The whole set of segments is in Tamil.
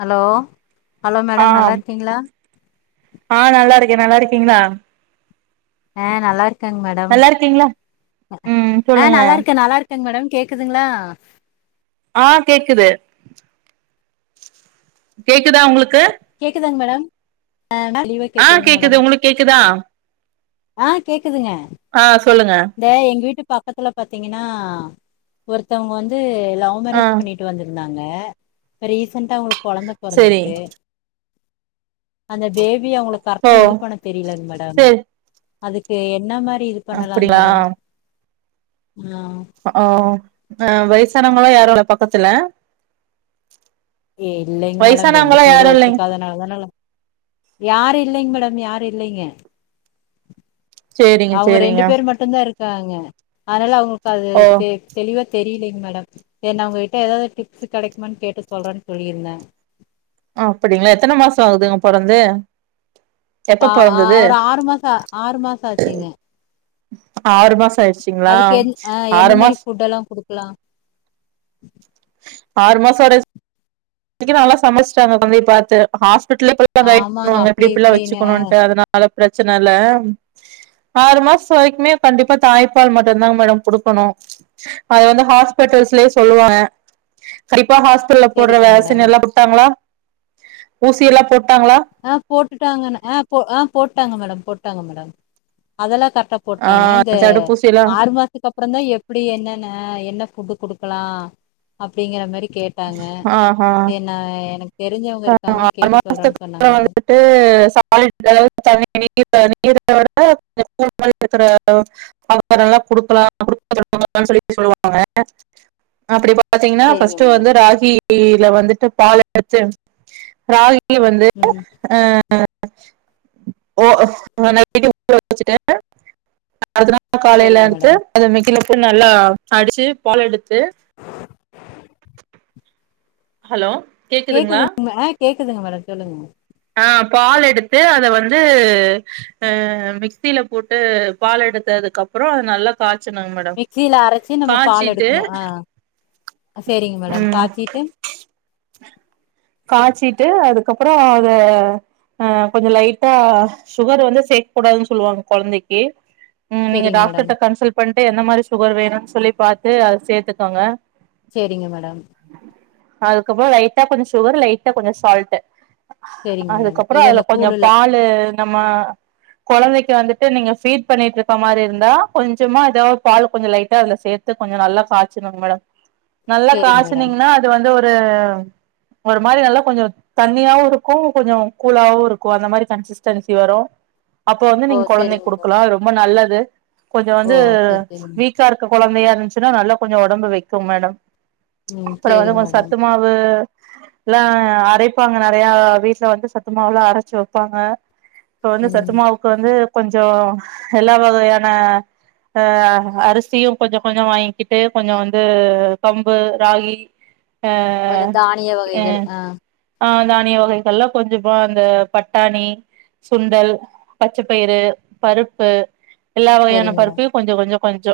ஹலோ ஹலோ ஆ மேடம் நல்லா ம் இருக்கீங்களா ஆ நல்லாருக் கே நல்லாருக்கீங்ளா? ஆ நல்லாருக் நல்லாருக்கிங்ளா ம் சொல்லுங்க கேங் மேடம் கேக்குதுங்ளா? ஆ கேக்குது கேக்குதா உங்ளுக்கு? கேக்குதாங் மேடம் ஆ தெளிவா ஆ கேக்குதுங் மேடம் கேக்குது உங்களுக்கு கேக்குதா ஆ கேக்குதுங்க ஆ சொல்லுங்க இந்த எங்க வீட்டு பக்கத்துல பாத்தீங்கன்னா ஒருத்தவுங்க வந்து லவ் ஆ மேரேஜ் பண்ணிட்டு வந்துரு ந்தாங்க இப்ப ரீசன்டா அவுங்களுக் கொழந்த செரி பொறந்துருக்கு அந்த பேபி அவுங்களுக் ஓ கரெட்டா இது பண்ண தெரிலங் மேடம் செரி அதுக்கு என்ன மா ரி இது பண்ணலாங் அப்டியா மேடம் ம் ஓ ஆ வயசானவங்களா யாரு இல்ல பக்கத்துல ஏ இல்லைங்க மேடம் ரெண்டு வயசானவங்களா சைடு யாரு இல்லைங் ஒத்துக்காதனால தானா ல யாரையு இல்லைங்க மேடம் யாரு இல்லைங்க சேரிங்க சேரிங்க காங்க அனால அவுங்க அது ஓ தெ தெளிவா தெரிலை மேடம் சேர் நா உங்ககிட்ட ஏதாது டிப்ஸு கடைக்குமான் கேட்டு சொல்றன் சொல்லிருந்தே அப்படிங்களா எத்தன மாசோ ஆகுதுங்க பொறந்து பா எப்ப ஆ பொறந்தது ஒரு ஆறு மாசோ ஆறு மாசோ ஆச்சீங்க ஆறு மாசோ ஆயிடுச்சிங்களா ஆறு மாச கொடுக்கலா ஆறு மாசோ வரையு இன்னிக்கி நல்லா சமச்சுட்டாங்க தந்தை பாத்து [unintelligible] கைட் ஆமாங்க பண்ணுவாங்க அப்டி எப்டெப்டிலா இப்டின்னு வச்சுக்கணும்ன்ட்டு அதனால பிரச்சன இல்ல ஆறு மாசோ வரைக்குமே கண்டிப்பா தாய்ப்பால் மட்டும்தாங்க மேடம் கொடுக்கணு அத வந்து ஹாஸ்பிட்டல்லே சொல்லுவாங்க இப்ப ஹாஸ்டல்ல போடுற சரிங்க வே த்து மேடம் நல்லா குட்தாங்களா ஊசி எல்லா போட்டாங்களா ஆ போட்டுட்டாங்கன்ன ஆ ஆ போட்டாங்க மேடம் போட்டாங்க மேடம் அதெல்லா கரிக் க்டா ஆ போட்டாங்க இந்த தடுப்பூசி எல்லா ஆறு மாசத்துக்கு அப்புற தா எப்டி என்னன்ன என்ன ஃபுட்டு குடுக்கலா அப்டிங்கற மாரி கேட்டாங்க ஆஹா என்னா எனக்கு தெரிஞ்சவங்க இருக்காங்க கேட்டு சொல்றேனு சொல் அப்புறம் வந்துட்டு சாலட்டு் அளவு தன்னி [unintelligible] [unintelligible] பாத்தீங்கன்னா சரிங்க ஃபர்ஸ்ட் மேடம் வந்து ராகி கீல வந்துட்டு பால் எடுத்து ராகி [unintelligible] ல வந்து ம் ஓ நா நைட்டே ஊர வச்சட்டே அதனால காலைல சரிங்க மேடம் எடுத்து அது மிக்சில நல்லா அடிச்சு பாலெடுத்து [inaudible] ஹலோ கேக்குதுங்களா கேக்குதுங்க ஆ கேக்குதுங்க மேடம் சொல்லுங்க மேடம் ஆ பால் எடுத்து அத வந்து அ மிக்சியில போட்டு பால் எடுத்ததுக்குப்புறோ அத நல்லா காச் மிக்சில அரச்சு நம்ம பால் எடுக்குணு ஆ சேரிங் மேடம் ம் பாத்திட்டு காய்ச்சிட்டு அதுக்கப்புறோ அத அ கொஞ்ச லைட்டா சுகர் வந்து சேர்க்கக்கூடாதுன்னு சொல்லுவாங்க குழந்தைக்கு உ நீங்க சேரிங்க மேடம் டாக்டர்ட கன்சல்ட் பண்ண டே எந்த மாரி சுகர் வேணுன் சொல்லி பாத்து அத சேத்துக்கோங்க சேரிங்க மேடம் அதுக்கப்புறோ ரைத்தா கொஞ் சுகர் லைட்டா கொஞ்சோ சால்ட்டு சேரிங்க மேடம் அதுக்கப்பறோ எது அதுல அந்த கொஞ்ச கூழுல பால்லு நம்ம கொழந்தைக்கு வந்துட் ட்டு நீங்க பீட் பண்ணிட்டு இருக்க மாரி இருந்தா கொஞ்சமா ஏதாவ் பால் கொஞ்ச லைட்டா அதுல சேத்து கொஞ்ச நல்லா காச்சணுங் மேடம் நல்லா சேரிங்க மேடம் காச்னீங்கனா அது வந்து ஒர் தேம் ஒரு மாரி நல்லா கொஞ்சோ தண்ணியாவு இருக்கு கொஞ்சோ கூலாவு இருக்கு அந்த மாரி கன்சிஸ்டன்சி வரு அப்ப வந்து ஓ நீங்க கொழந்தைக் சேரிங்க மேடம் குடுக்கலா ரொம்ப நல்லது ரு கொஞ்ச ஓ வந்து சேரி சேரிங்க வீக்கா இருக்கக் கொழந்தையா இருந்துச்சுனா நல்லா கொஞ்சோ ஒடம்பு வொக்குங் மேடம் ம் அப்பறோ வந்து சேரிங்க கொஞ்சோ மேடம் சத்துமாவு எல்லா அரைப்பாங்க நெறைய வீட்ல வந்து சத்தமவுலா அரச்சு வெப்பாங்க இப்ப வந்து ம் சத்துமாவுக்கு வந்து கொஞ்சோ எல்லா வகையான அ அரிசியு கொஞ்சோ கொஞ்சோ வாங்கி கிட்டு கொஞ்சோ ஆ வந்து கம்பு ராகி ஆ கொஞ்சோ தானிய எ வகைகள் ஆ ஆ அதான் நீ இவ்ல இதல்லா கொஞ்ச வா இந்த வாங்க பட்டாணி சுண்டல் பச்சபயிறு பருப்பு எல்லா வகையான சேரிங்க மேடம் பருப்பியு கொஞ்சோ கொஞ்சோ கொஞ்சோ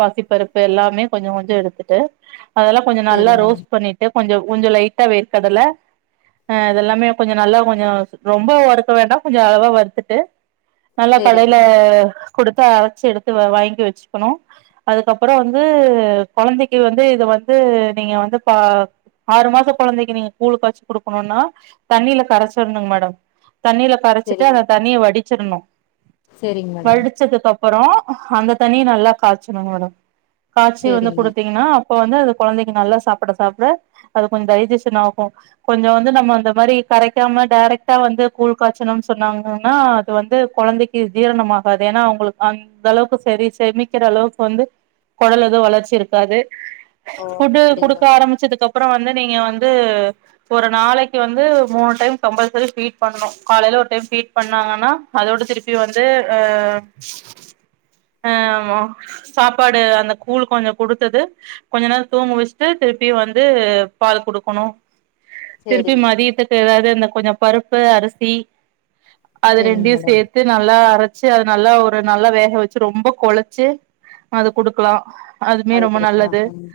பாசி பருப்பு எல்லாமே கொஞ்சோ கொஞ்சோ எடுத்துட்டு அதெல்லா கொஞ்சோ நல்லா சேரிங்க ரோஸ்ட் மேம் பண்ணிட்டு கொஞ்சோ உஞ்சலை ட்ட வேர் கடல அ இதெல்லாமே கொஞ்சோ நல்லா கொஞ்சோ ரொம்ப வறுக்க வேண்டா கொஞ்சோ அளவா வறுதுட்டு நல்லா சேரிங்க கடையில குடுத்து அரச்சு எடுத்து வாங்கி வெச்சுக்கணு அதுக்கப்பறோ வந்து கொழந்தைக்கி வந்து இது வறுத்து நீங்க வந்து பா ஆறு மாசோ கொழந்தக்கி நீங்க கூழு காச்சி குடுக்கணுன்னா தண்ணில கரச்சுர்னுங் மேடம் தண்ணில கரச்சுட்டு சேரிங்க அந்த தண்ணிய வடி ச்சிர்ணு சேரிங்க மேடம் வடுச்சது ப அப்பறோ அந்த தண்ணிய நல்லா காச்ச்னுங் மேடம் காச்சி வந்து சேரிங்க குடுத்தீங்கனா அ ப்ப வந்து அந்த கொழந்தக்கி நல்லா சாப்புட சாப்ட அது கொஞ்ச டை டிஷன் ஆகு கொஞ்சொ வந்து நம்ம அந்த மாரி கரைக்காம டேரெக்டா வந்து கூழ் காச்சுனம் சொன்னாங்கன்னா அது வந்து கொழந்தக்கி ஜீரணம் ஆகாது ஏனா அவுங்ளுக் அந்தளவுக்கு சொரி செமிக்கிற அளவுக்கு வந்து கொடல் எது வளர்ச்சி இருக்காது ஓ ஃபுட்டு் குடுக்க அப்டிங்களா ஆரமிச்சதுக்க ப்புறொ வந்து நீங்க வந் ந்து ஒரு நாளக்கி வந்து மூணு டைம் கம்பள்சரி ஃபீட் பண்ணு காலைல ஒரு டைம் ஃபீட் பண்ணாங்கனா அதோட திருப்பி வந்து ஆ அ சாப்பாடு அந்த கூழ் கொஞ்சொ குடுத்தது கொஞ்ச நேர தூங்க வச்சுட்டு திருப்பி வந்து பால் குடு க்குணு திருப்பி சேரிங்க மேடம் மதியத்துக்கு எதாது அந்த கொஞ்ச பருப்பு அரிசி அது சேரிங்க ரெண்டையு மேடம் சேத்து நல்லா அர ச்சு அது நல்லா ஒரு நல்லா வேக வச்சு ரொம்ப கொழச்சு அத குடுக்லா அதுமே அது ரொம்ப குடுக்கலா நல்லது ம்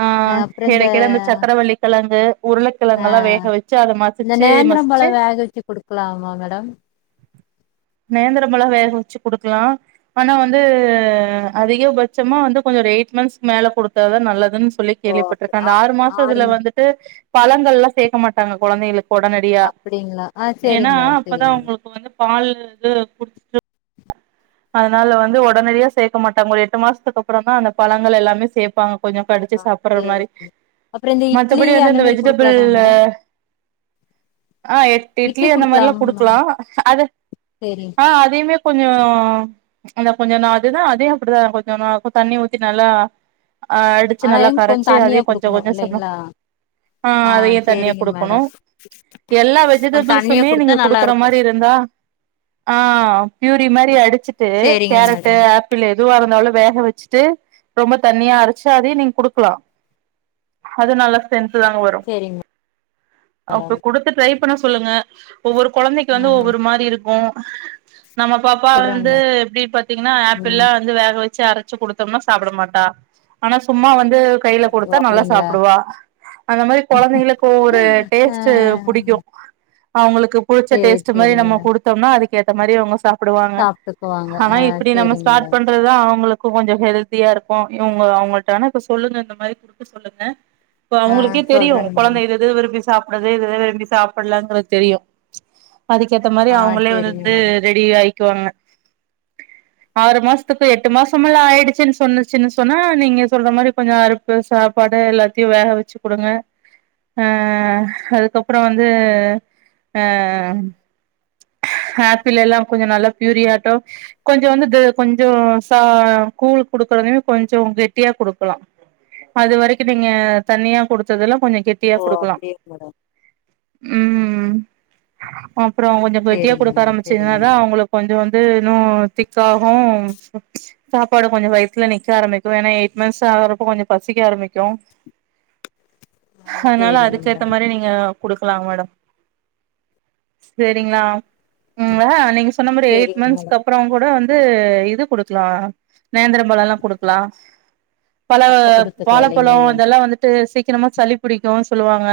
ஆ அப்றோ இந்த எடைக்கெட அந்த சக்கரவள்ளி கெழங்கு உருளக்கெழங்கல்லா வேக வச்சு அத இந்த மசுச்சு நேந்திரம் மசுச்சு பழோ வேக வச்சு குடுக்கலாமா மேடம் நேந்திரமெல்லா வேக வச்சு குடுக்லா ஆனா வந்து அதிகபட்சமா வந்து கொஞ்சொ ஒரு எயிட் மன்ஸ் மேல குடுத்தா தா நல்லதுன் சொல்லி ஓ அப் கேள்விப்பட்ருக்கெ அந்த ஆ ஆறு மாசதுல வந்து பழங்கள்லா சேக்க மாட்டாங்க கொழந்தைகளுக் ஒடனடியா அப்டிங்களா ஆ ஏனா சேரிங்க மேடம் அப்பதா சேரிங்க மேடம் அவுங்களுக்கு வந்து பால் இது [unintelligible] அதுனால வந்து ஒடனடியா சேக்க மாட்டாங்க ஒரு எட்டு மாசத்துக்கப்றந்தா அந்த பழங்கள் எல்லாமே சேப்பாங்க கொஞ்சொ கடுச்சு சாப்புர்ற மாரி சேரிங்க அப்றோ இந்த இட்லி மத்தபடி வந்து அந்த இந்த மாரி குடுக்கலாமா வெஜிடபிள்ல மேடம் ஆ எட் இட்லி அந்த மாரிலா குடுக்லா அது சேரிங் ஆ அதையுமே கொஞ்சோ அந்த கொஞ்ச நா அதுதா அதையு அப்டிதா கொஞ்சொ நா தண்ணி ஊத்தி நல்லா அ அடுச்சு ஆனா நல்லா எங் கொஞ்ச கரச்சு தண்ணியா அதையு கொஞ்சொ குடுக்கணு கொஞ்சொ சம இல்லைங்களா ஆ அதையு தண்ணியா சேரிங்க குடுக்கணு மேடம் எல்லா கொஞ்ச தண்ணியா வெஜிடபிள்ஸுமே குடுத்தா நீங்க நல்லா குடுக்குற இருக்கு மாரி இருந்தா ஆ ப்யூரி மாரி அடுச்சு ட்டு சேரிங்க கேரட்டு மேடம் ஆப்பிள் எ துவா இருந்தாலு வேக வச்சுட்டு ரொம்ப தண்ணியா அரச்சு அதையு நீங் குடுக்கலா அது நல்ல சென் த்துதாங்க வரு சேரிங்க அப்ப குடுத்து ட்ரை பண்ண சொல்லுங்க ஒவ்வொரு கொழந்தைக்கு வந்து ஆஹா ஒவ்வொரு மாரி இருக் ஆ நம்ம பாப்பா ந்து சொல்றாங்களா எப்டி பாத்தீங்கனா ஆப்பிள்ல்லா ம் வந்து வேக வச் மிக்சில அரச்சு குடுத்தம்னா சாப்ட மாட்டா ஆனா சும்மா வந் கையில ஓ கொடுத்தா நல்லா அப்டிங்களா சாப்டுவா அந்த மாரி கொழந்தைங்களுக்கு ஒரு ஆ டேஸ்ட் புடிக்கு அவுங்களுக் புடிச்ச சேரி டேஸ்ட் மாரி சேரிங்க நம்ம மேடம் குடுத்தம்னா அதுக் ஏத்த மாரி அவுங்க சாப்டுவாங் சாப்ட்டுக்குவாங்க ஆனா ஆ இப்டி நம்ம சேரிங்க ஸ்டாட் மேடம் பண்றதுதா அவுங்க கொஞ்ச ஹெல்தியா இருக்கோ இவுங்க அவுங்கள்ட்ட ஆனா இப்ப சொல்லுங்க இந்த மாரி குடிக்க சொல்லுங்க இப்ப ஆ அவுங்களுக்கே தெரியு சொல்றேங்க மேடம் கொழந்த இத இத விரும்பி சாப்டறது இதல்லா விரும்பி சாப்பிடலாங்கிறது தெரியு அதுக்கேத்த மாரி ஆ அவுங்களே சேரிங்க வந்து மேடம் ரெடி ஆயி திட்டுவாங்க ஆறு மாசத்துக்கு எட்டு மாசமலா ஆயிடுச்சுன் சொன்னுச்சுன்னு சொன்னா நீங்க சொல்ற மாரி கொஞ்ச அறுப்பு சாப்பாடு எல்லாத்தையு வேக வெச்சு குடுங்க அ அதுக்கப்றோ வந்து அ... ஆப்பிள் எல்லா கொஞ்ச நல்லா பியூரி ஆட்டோ கொஞ்சோ வந்து கொஞ்சோ ச கூழ் குடுக்குறதுமே கொஞ்சோ கெட்டியா குடுக்கலா அது வரைக்கு நீங்க தண்ணியா குடுத்ததெல்லா கொஞ்ச கெட்டியா ஓ குடுக்கலா அப்டியா மேடம் உம் உம் அப்றோ கெட்டியா சேரிங்க குடுக்க மேடம் சேரிங்க ஆரம்பிச்சிங்கன தா மேடம் அவுங்களுக்கு கொஞ்ச வந்து வந்து இன்னு திக்காகு சாப்பாடு கொஞ்ச வயித்துல நிக்க ஆரம்பிக்கு ஏன்னா எயிட் மந்த்ஸ் ஆகுறப்ப கொஞ்ச பசிக்க ஆரம்பிக்கு ஆ அதனால சேரிங்க அதுக்கேத்த மேடம் மாரி நீங்க குடுக்கலாம் மேடம் சேரிங்ளா உம் ஆ நீங்க சொன்ன மாரி எயிட் சேரிங்க மேடம் மந்த்ஸ் அப்ற கூட வந்து வந்து இது குடுக்கலா நேந்திர பழ எல்லா குடுக்கலா பழ அப்ப குடுத்துக்கலா வாழப்பழோ இல்லைங்களா இதெல்லா வந்துட்டு சீக்கிரமா சளி பிடிக்கு சொல்லுவாங்க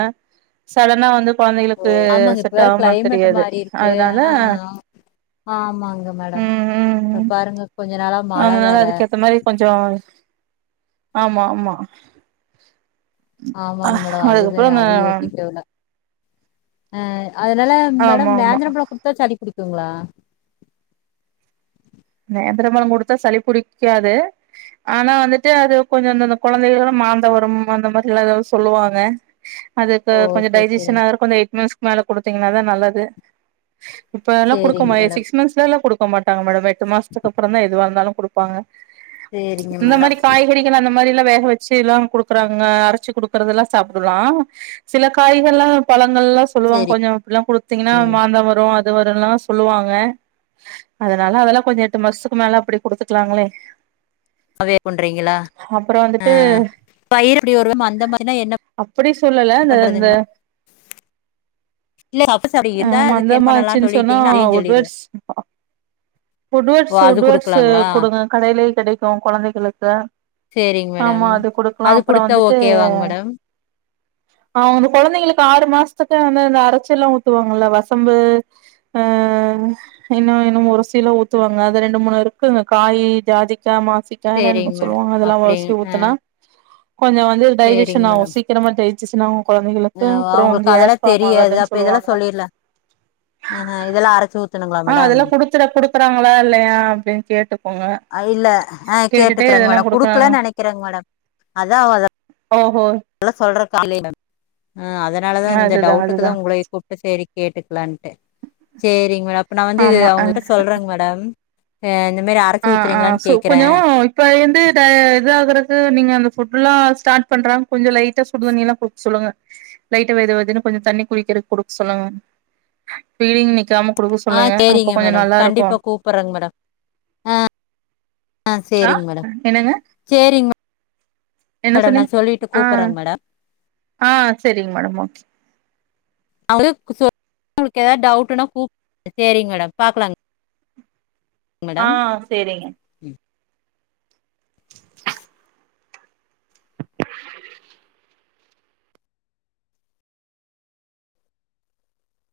சோ அதனா வந்து ஓ கொழந்தைங்களுக்கு ஆமாங்க இப்ப செட் வேற ஆகுமானு கிளைமேட் தெரியாது மாறி ஆ அதனால ஆனா ஆமாங்க மேடம் ம் ம் இப்ப ம் பாருங்க கொஞ்ச நாளா மழ வேற கொஞ்சம் ஆமா ஆமா ஆமாங்க மேடம் அது தா அதுக்கப்புறோ அந்த அது யோசிக்கல அ அதனால ஆமா மேடம் ஆமா நேந்திரம் பழ குடுத்தா சளி புடிக் கும்ங்களா நேந்திர பழம் குடுத்தா சளி புடிக்காது ஆனா வந்துட்டு அது கொஞ்சம் இந்தந்த குழந்தைகள் எல்லா மாந்தம் வரும் அந்த மாதிரி எல்லா ஏதாது சொல்லுவாங்க அதுக்கு ஓ கொஞ்சம் சரி டைஜெஷன் சரிங்க ஆகுற கொஞ்சம் [unintelligible] மேல குடுத்தீங்கன்னா தா நல்லது இப்பெல்லா சரிங்க குடுக்கமா மேடம் சிக்ஸ் மந்த்ஸ்ல எல்லா குடுக் போமாட்டாங்க [unintelligible] டு மாசத்துக்கு அப்றோ தா எதுவா இருந்தாலு குடுப்பாங்க சரிங்க இந்த மாதிரி மேடம் காய்கறிகள் அந்த இந்த மாரி எல்லா வேக வச்சு எல்லா குடுக்கறாங்க அரைச்சு குடுக்கறதெல்லா சாப்பிடலாம் சில காய்கள் எல்லா பழம் என்னல்லா சொல்லுவங்க சரிங்க கொஞ்ச அப்டி எல்லா குடுத்தீங்கன்னா மாந்தம் வரும் அ [unintelligible] சொல்லுவாங்க அதனால அதெல்லா கொஞ்சம் எட்டு மாசத்துக்கு மேல அப்டி குடுத்துக்கலாங்களே அதுவே பண்றீங்களா அப்புறோ ஆ வந்துட்டு [unintelligible] அந்த மாரினா என்ன அப்டி சொல்லல இந்த பண்றதுங் மேம் ஆ மந்தம் ஆச்சுன்னு சொன்னா சொல்லிட்டீங்கன்னா அதையும் சொல்லிருவேன் உட்வர்ட்ஸ் தா ஓ உட்வேர்ட்ஸ் அது உட்வேர்ட்ஸ் குடுக்கலாங்களா குடுங்க கடையில கடைக்கும் கொழந்தைகளுக்கு சரிங்க ஆமா மேடம் அது குடுக்கலா அது அப்றோ குடுத்தா வந்துட்டு ஓகேவாங்க மேடம் அங்க கொழந்தைங்களுக்கு ஆறு மாசத்துக்கு வந்து அந்த அரைச்ச எல்லா ஊத்துவாங்கல்ல வசம்பு அ இன்னும் இன்னும் ஒரு ஊத்துவாங்க அது ரெண்டு மூணு இருக்கு காய் ஜாதிக் மாசிக்காய் எல்லா என்னென்னமோ சரிங்க மேடம் சொல்லுவாங்க அதெல்லா உரசி அப்படிங்க ஆ ஊத்துனா கொஞ்சம் வந்து சேரிங்க டைஜிஷன் ஆகும் மேடம் சீக்கிரமா டைஜிசன் ஆகும் அ குழந்தைகளுக்கு அப்புறம் அவங்களுக்கு அவங்க அதெல்லா கேஸ் ஃபாம் தெரியாது ஆகாதுன்னு அப்ப இதெல்லா சொல்லுவாங்க சொல்லிர்லா ஆஹ இதெல்லா அரச்சு ஊத்தணுங்களா ஆ மேடம் அதெல்லா குடுத்து குடுக்குறாங்களா இல்லையா அப்டின்னு கேட்டுக்கோங்க அ இல்ல ஆ கேட்டுட்டு கேட்டுக்கறேங்க இதெல்லாம் மேடம் குடுக்குறாங்க குடுக்கலன்னு நெனைக்கிறேங்க மேடம் ஓஹோ காலையில ஆ அதனால தா இந்த அதுதா டவுட்டுக்கு தா அதுதா உங்கள கூப்ட்டேன் சேரி கேட்டுக்கு லான்ட்டு செரிங்க மேடம் அப்ப நா வந்து இது ஆமா அ அவங்க சொல்றேங்க மேடம் ஹே ஆ ஆ சோ கொஞ்சோ இப்ப லேந்து த இதாகுறது நீங்க அந்த ஃபுல்லா ஸ்டார்ட் பண்றாங்க கொஞ்ச லைட்டா சுடு தண்ணிய எல்லா கொடுக்க சொல்லுங்க லைட்டா வெது வெதுன்னு கொஞ்சோ தண்ணி குடிக்கிறதுக்கு கொடுக்க சொல்லுங்க ஃபீடிங் நிக்காம குடுக்க ஆ சொல்லுங்க அப்ப செரிங்க கொஞ்சோ மேடம் நல்லா இருக்கு கண்டிப்பா கூப்பிடுறேங்க மேடம் ஆ ஆ சேரிங்க மேடம் என்னங்க சேரிங்க என்ன மேடம் நா சொன்னீங்க சொல்லிட்டு ஆ கூப்பட்றேங்க மேடம் ஆ செரிங்க மேடம் ஓகே அவ ஏதாவ டவுட்னா கூப் செரி மேடம் பாக்கலாங்க ஆ மேடம் செரிங்க ம்.